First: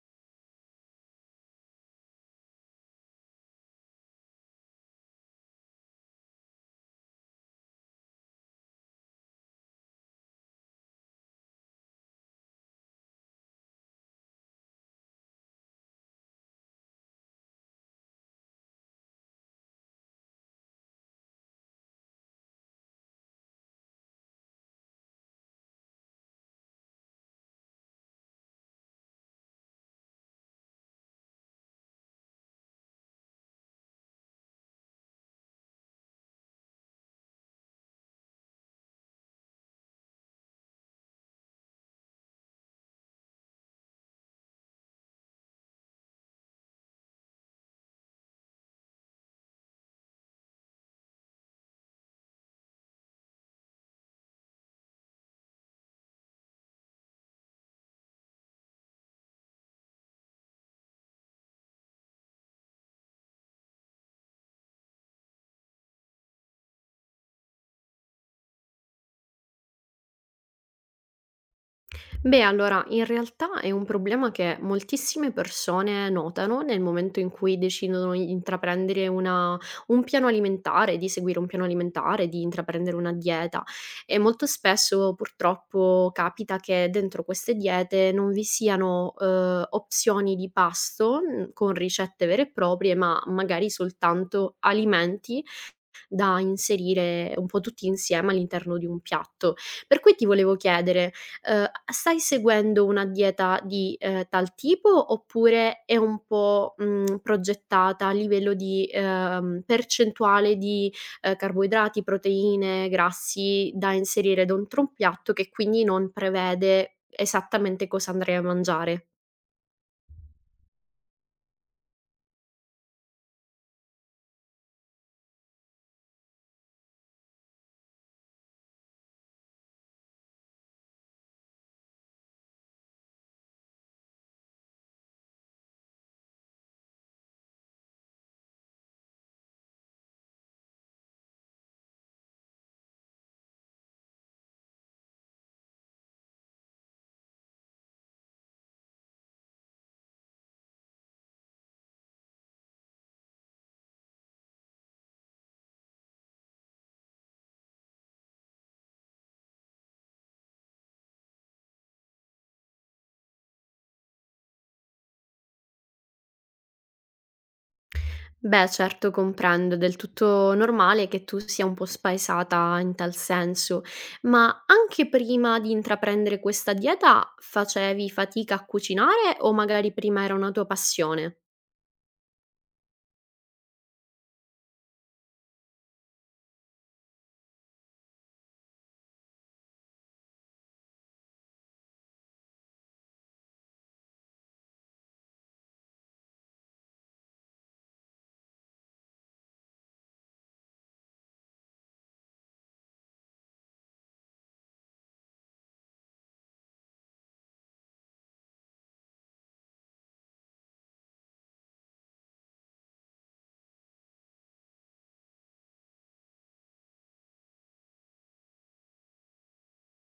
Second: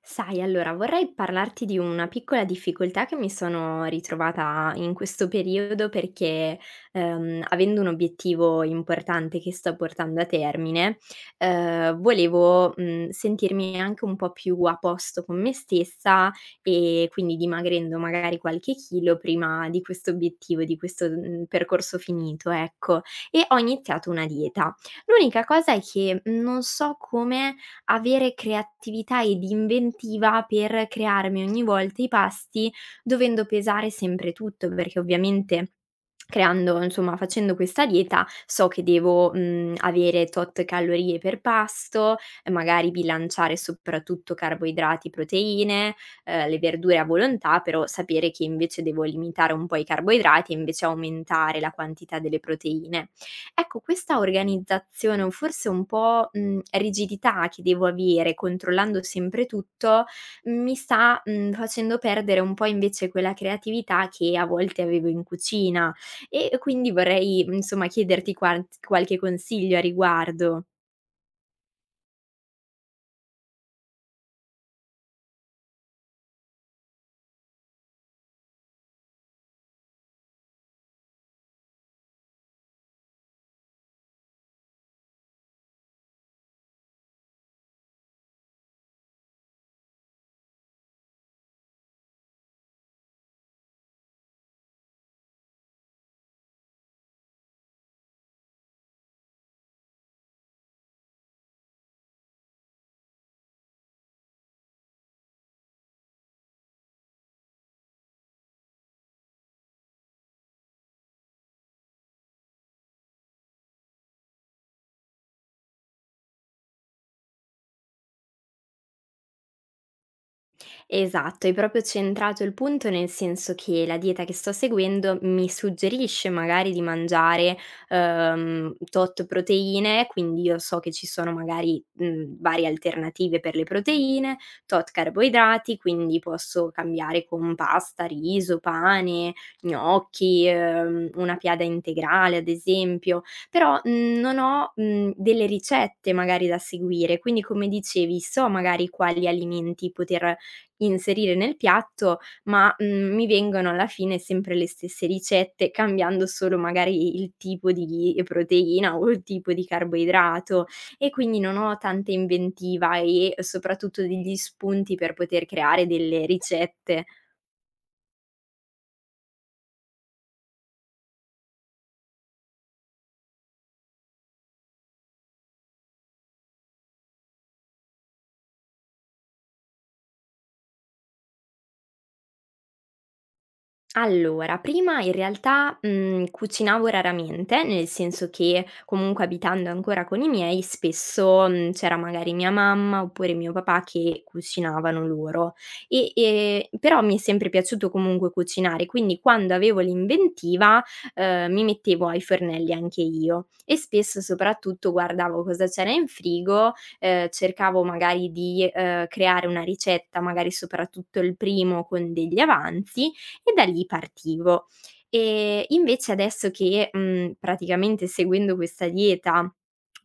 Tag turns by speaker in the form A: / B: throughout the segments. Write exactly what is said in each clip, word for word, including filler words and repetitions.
A: Sai, allora vorrei parlarti di una piccola difficoltà che mi sono ritrovata in questo periodo perché, ehm, avendo un obiettivo importante che sto portando a termine, ehm, volevo, mhmm, sentirmi anche un po' più a posto con me stessa e quindi dimagrendo magari qualche chilo prima di questo obiettivo, di questo, mhmm, percorso finito, ecco. E ho iniziato una dieta. L'unica cosa è che non so come avere creatività ed inventiva per crearmi ogni volta i pasti, dovendo pesare sempre tutto, perché ovviamente creando insomma facendo questa dieta so che devo, mhmm, avere tot calorie per pasto, e magari bilanciare soprattutto carboidrati, proteine, ehm, le verdure a volontà, però sapere che invece devo limitare un po' i carboidrati e invece aumentare la quantità delle proteine. Ecco, questa organizzazione o forse un po', mhmm, rigidità che devo avere controllando sempre tutto, mi sta, mhmm, facendo perdere un po' invece quella creatività che a volte avevo in cucina e quindi vorrei, mhmm, insomma chiederti quant qualche consiglio a riguardo.
B: Beh, allora, in realtà è un problema che moltissime persone notano nel momento in cui decidono di intraprendere una un piano alimentare, di seguire un piano alimentare, di intraprendere una dieta e molto spesso purtroppo capita che dentro queste diete non vi siano, uhm, opzioni di pasto, mhmm, con ricette vere e proprie, ma magari soltanto alimenti da inserire un po' tutti insieme all'interno di un piatto. Per cui ti volevo chiedere, uhm, stai seguendo una dieta di, ehm, tal tipo oppure è un po', mhmm, progettata a livello di, ehm, percentuale di, ehm, carboidrati, proteine, grassi da inserire dentro un piatto che quindi non prevede esattamente cosa andrai a mangiare?
A: Esatto, hai proprio centrato il punto, nel senso che la dieta che sto seguendo mi suggerisce magari di mangiare, ehm, tot proteine, quindi io so che ci sono magari, mhmm, varie alternative per le proteine, tot carboidrati, quindi posso cambiare con pasta, riso, pane, gnocchi, ehm, una piada integrale ad esempio, però, mhmm, non ho, mhmm, delle ricette magari da seguire, quindi come dicevi so magari quali alimenti poter inserire nel piatto, ma, mhmm, mi vengono alla fine sempre le stesse ricette, cambiando solo magari il tipo di proteina o il tipo di carboidrato e quindi non ho tanta inventiva e soprattutto degli spunti per poter creare delle ricette.
B: Beh, certo, comprendo, è del tutto normale che tu sia un po' spaesata in tal senso, ma anche prima di intraprendere questa dieta facevi fatica a cucinare o magari prima era una tua passione?
A: Allora, prima in realtà, mhmm, cucinavo raramente, nel senso che comunque abitando ancora con i miei spesso, mhmm, c'era magari mia mamma oppure mio papà che cucinavano loro e e però mi è sempre piaciuto comunque cucinare, quindi quando avevo l'inventiva, ehm, mi mettevo ai fornelli anche io e spesso soprattutto guardavo cosa c'era in frigo, ehm, cercavo magari di, ehm, creare una ricetta, magari soprattutto il primo con degli avanzi e da lì partivo. Ehm, invece adesso che, mhmm, praticamente seguendo questa dieta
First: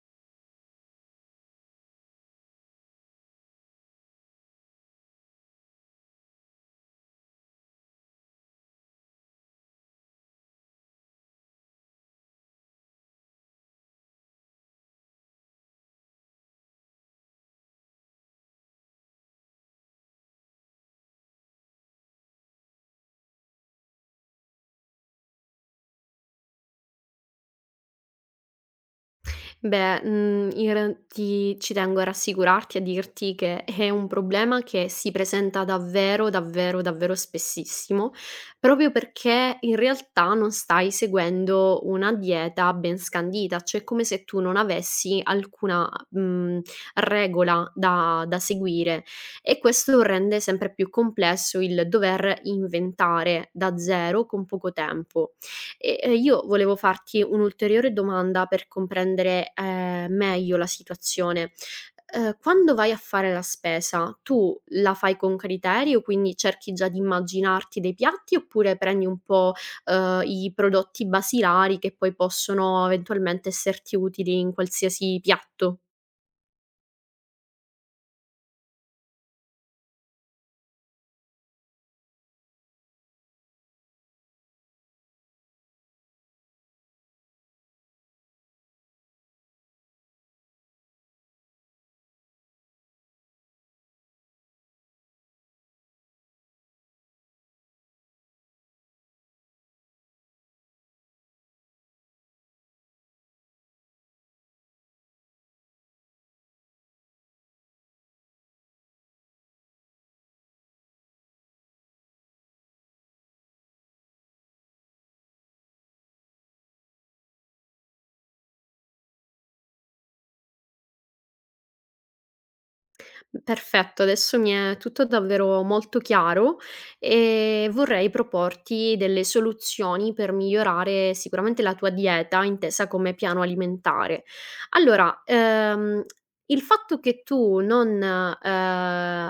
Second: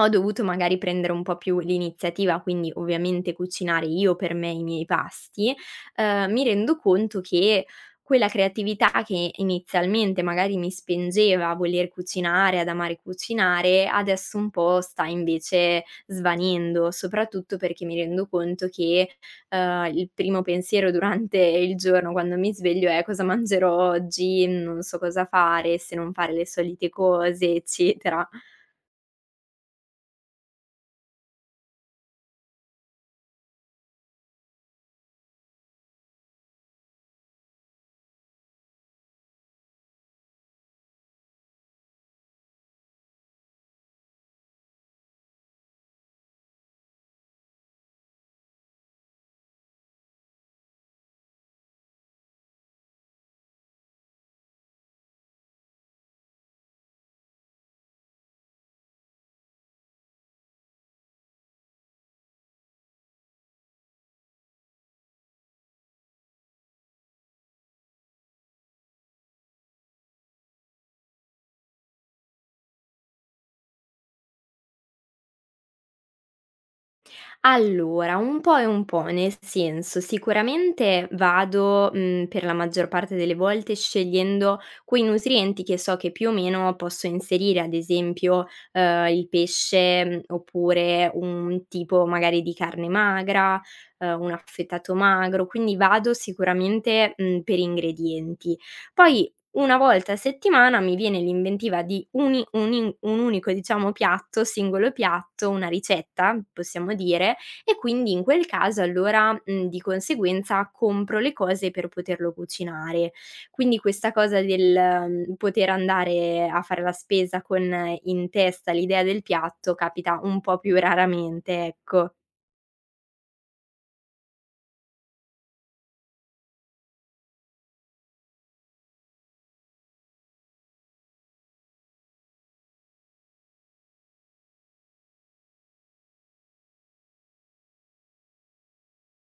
A: ho dovuto magari prendere un po' più l'iniziativa, quindi ovviamente cucinare io per me i miei pasti, uhm, mi rendo conto che quella creatività che inizialmente magari mi spingeva a voler cucinare, ad amare cucinare, adesso un po' sta invece svanendo, soprattutto perché mi rendo conto che uhm, il primo pensiero durante il giorno quando mi sveglio è: "Cosa mangerò oggi? Non so cosa fare, se non fare le solite cose", eccetera.
B: Beh, mhmm, in re ti ci tengo a rassicurarti, a dirti che è un problema che si presenta davvero, davvero, davvero spessissimo, proprio perché in realtà non stai seguendo una dieta ben scandita, cioè è come se tu non avessi alcuna, mhmm, regola da da seguire e questo rende sempre più complesso il dover inventare da zero con poco tempo. E, ehm, io volevo farti un'ulteriore domanda per comprendere, ehm, meglio la situazione. Ehm, quando vai a fare la spesa, tu la fai con criterio, quindi cerchi già di immaginarti dei piatti, oppure prendi un po', ehm, i prodotti basilari che poi possono eventualmente esserti utili in qualsiasi piatto?
A: Allora, un po' e un po', nel senso, sicuramente vado, mhmm, per la maggior parte delle volte scegliendo quei nutrienti che so che più o meno posso inserire, ad esempio, ehm, il pesce, mhmm, oppure un tipo magari di carne magra, ehm, un affettato magro, quindi vado sicuramente, mhmm, per ingredienti. Poi una volta a settimana mi viene l'inventiva di uni un in un unico, diciamo, piatto, singolo piatto, una ricetta, possiamo dire, e quindi in quel caso allora, mhmm, di conseguenza compro le cose per poterlo cucinare. Quindi questa cosa del, mhmm, poter andare a fare la spesa con eh, in testa l'idea del piatto capita un po' più raramente, ecco.
B: Perfetto, adesso mi è tutto davvero molto chiaro e vorrei proporti delle soluzioni per migliorare sicuramente la tua dieta, intesa come piano alimentare. Allora, ehm, il fatto che tu non, eh,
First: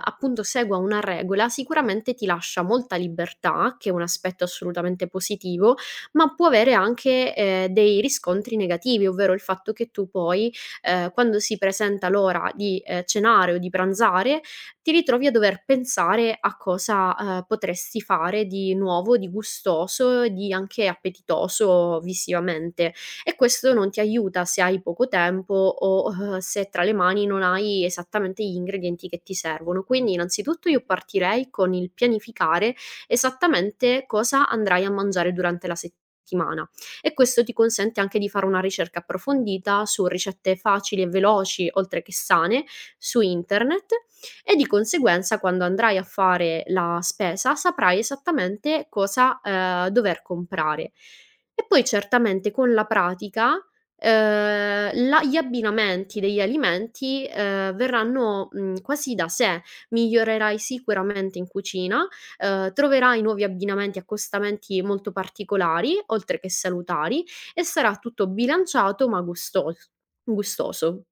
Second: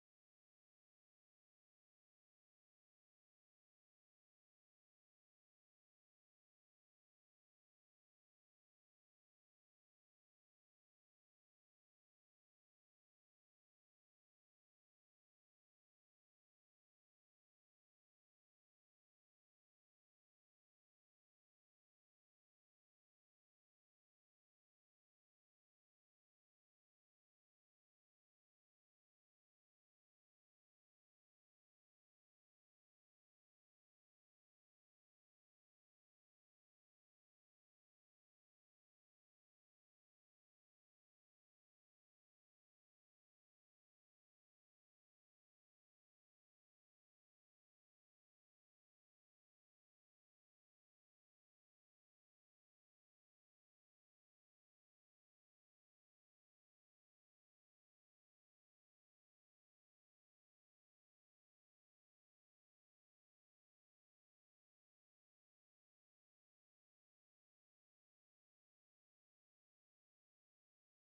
B: appunto segua una regola sicuramente ti lascia molta libertà, che è un aspetto assolutamente positivo, ma può avere anche, eh, dei riscontri negativi, ovvero il fatto che tu poi ehm, quando si presenta l'ora di, ehm, cenare o di pranzare, ti ritrovi a dover pensare a cosa, ehm, potresti fare di nuovo, di gustoso, di anche appetitoso visivamente e questo non ti aiuta se hai poco tempo o, uhm, se tra le mani non hai esattamente gli ingredienti che ti servono. Quindi innanzitutto io partirei con il pianificare esattamente cosa andrai a mangiare durante la settimana e questo ti consente anche di fare una ricerca approfondita su ricette facili e veloci, oltre che sane, su internet e di conseguenza quando andrai a fare la spesa saprai esattamente cosa, ehm, dover comprare. E poi certamente con la pratica, ehm, la gli abbinamenti degli alimenti, ehm, verranno, mhmm, quasi da sé. Migliorerai sicuramente in cucina ehm, troverai nuovi abbinamenti e accostamenti molto particolari, oltre che salutari, e sarà tutto bilanciato ma gustos gustoso.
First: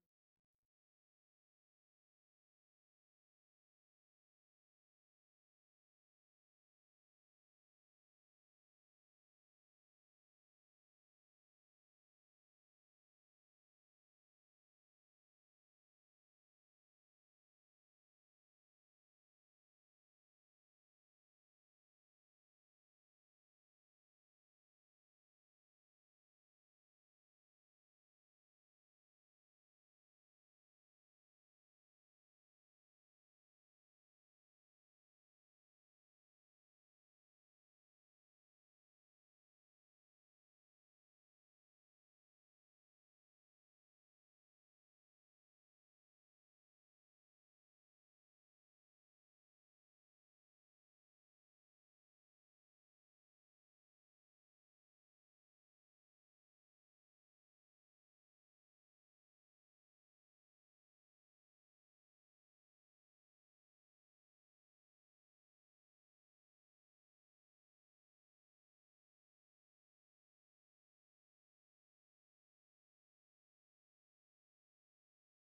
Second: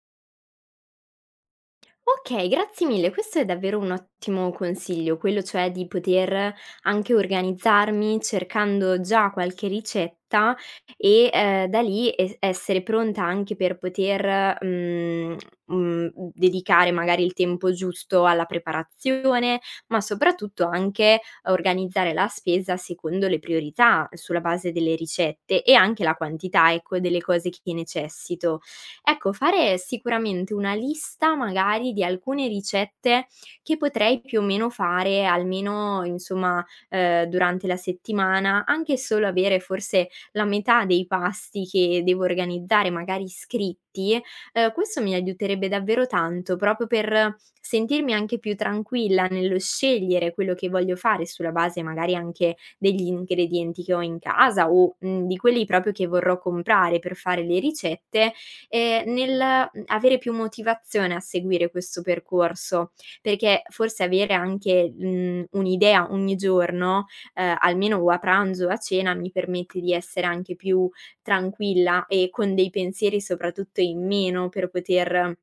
A: Okay, grazie mille. Questo è davvero un ottimo consiglio, quello cioè di poter anche organizzarmi cercando già qualche ricetta e, ehm, da lì es essere pronta anche per poter, mhmm, mhmm, dedicare magari il tempo giusto alla preparazione, ma soprattutto anche organizzare la spesa secondo le priorità, sulla base delle ricette e anche la quantità, ecco, delle cose che necessito. Ecco, fare sicuramente una lista magari di alcune ricette che potrei più o meno fare almeno, insomma, ehm, durante la settimana, anche solo avere forse la metà dei pasti che devo organizzare magari scritti, ehm, questo mi aiuterebbe davvero tanto, proprio per sentirmi anche più tranquilla nello scegliere quello che voglio fare sulla base magari anche degli ingredienti che ho in casa o, mhmm, di quelli proprio che vorrò comprare per fare le ricette, ehm, nel, mhmm, avere più motivazione a seguire questo percorso, perché forse avere anche, mhmm, un'idea ogni giorno, ehm, almeno o a pranzo o a cena, mi permette di essere anche più tranquilla e con dei pensieri soprattutto in meno per poter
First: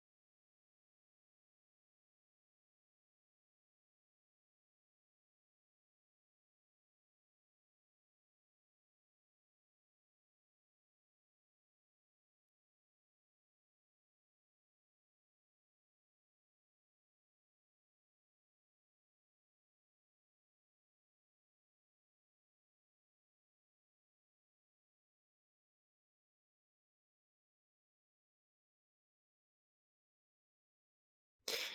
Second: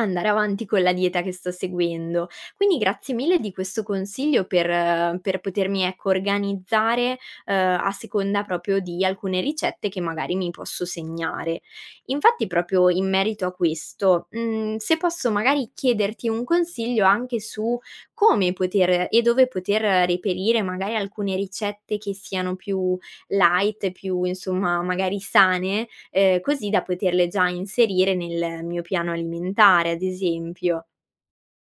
A: andare avanti con la dieta che sto seguendo. Quindi grazie mille di questo consiglio per eh, per potermi, ecco, organizzare, ehm, a seconda proprio di alcune ricette che magari mi posso segnare. Infatti proprio in merito a questo, mhmm, se posso magari chiederti un consiglio anche su come poter e dove poter reperire magari alcune ricette che siano più light, più insomma magari sane, ehm, così da poterle già inserire nel mio piano alimentare, ad esempio.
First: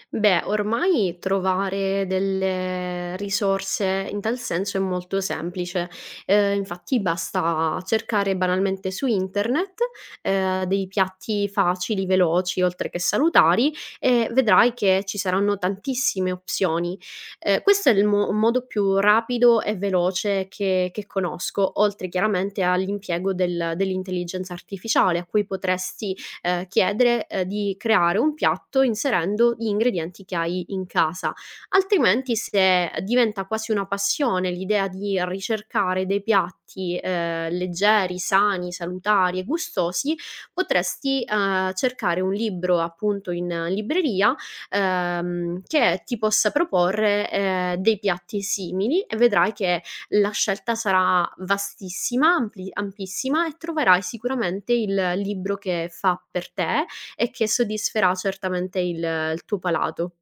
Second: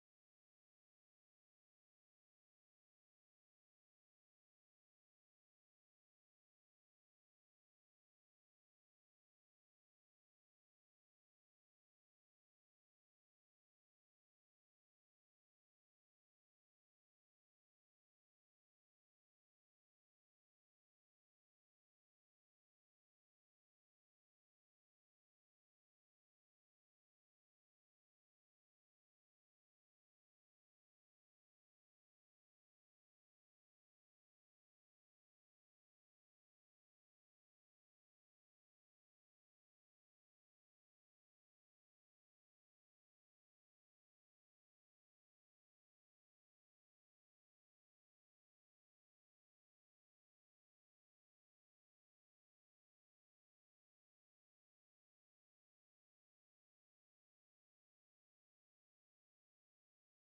B: Beh, ormai trovare delle risorse in tal senso è molto semplice. Ehm, infatti basta cercare banalmente su internet, ehm, dei piatti facili, veloci, oltre che salutari e vedrai che ci saranno tantissime opzioni. Ehm, questo è il mo modo più rapido e veloce che che conosco, oltre chiaramente all'impiego del dell'intelligenza artificiale a cui potresti ehm, chiedere, ehm, di creare un piatto inserendo gli ingredienti che hai in casa. Altrimenti se diventa quasi una passione l'idea di ricercare dei piatti, ehm, leggeri, sani, salutari e gustosi, potresti, ehm, cercare un libro appunto in libreria, ehm, che ti possa proporre, ehm, dei piatti simili e vedrai che la scelta sarà vastissima, ampli ampissima e troverai sicuramente il libro che fa per te e che soddisferà certamente il il tuo palato.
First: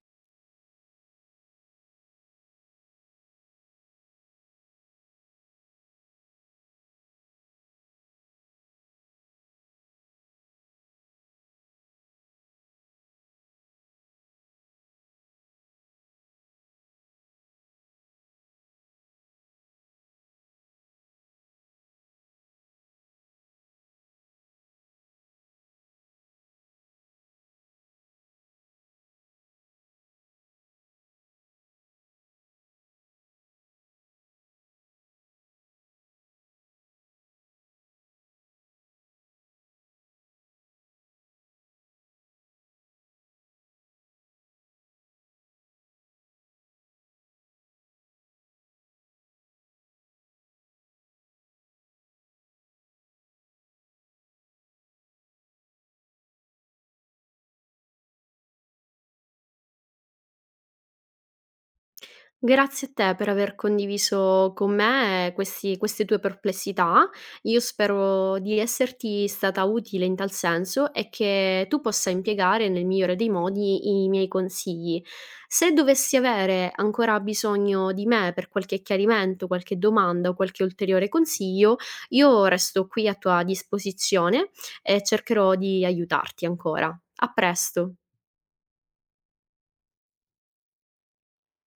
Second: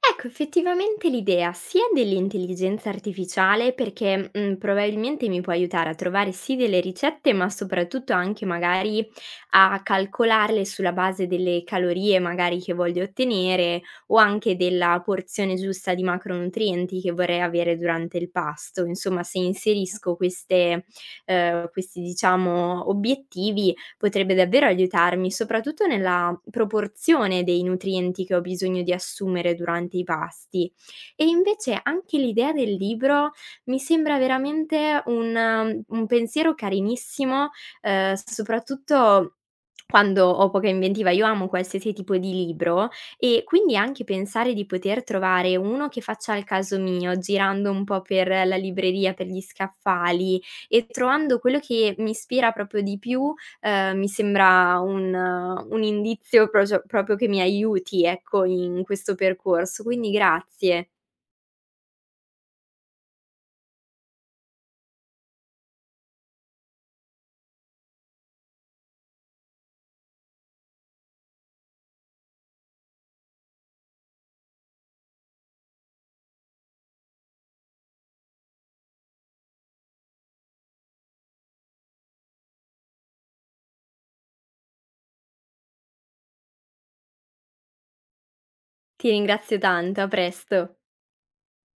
A: Ecco, effettivamente l'idea sia dell'intelligenza artificiale, perché mh, probabilmente mi può aiutare a trovare sì delle ricette, ma soprattutto anche magari a calcolarle sulla base delle calorie magari che voglio ottenere o anche della porzione giusta di macronutrienti che vorrei avere durante il pasto. Insomma, se inserisco queste, eh, questi diciamo obiettivi potrebbe davvero aiutarmi, soprattutto nella proporzione dei nutrienti che ho bisogno di assumere durante i pasti. E invece anche l'idea del libro mi sembra veramente un un pensiero carinissimo, ehm, soprattutto quando ho poca inventiva. Io amo qualsiasi tipo di libro e quindi anche pensare di poter trovare uno che faccia al caso mio, girando un po' per la libreria, per gli scaffali e trovando quello che mi ispira proprio di più, ehm, mi sembra un un indizio procio proprio che mi aiuti, ecco, in questo percorso. Quindi grazie.
B: Grazie a te per aver condiviso con me questi queste tue perplessità. Io spero di esserti stata utile in tal senso e che tu possa impiegare nel migliore dei modi i miei consigli. Se dovessi avere ancora bisogno di me per qualche chiarimento, qualche domanda o qualche ulteriore consiglio, io resto qui a tua disposizione e cercherò di aiutarti ancora. A presto.
A: Ti ringrazio tanto, a presto.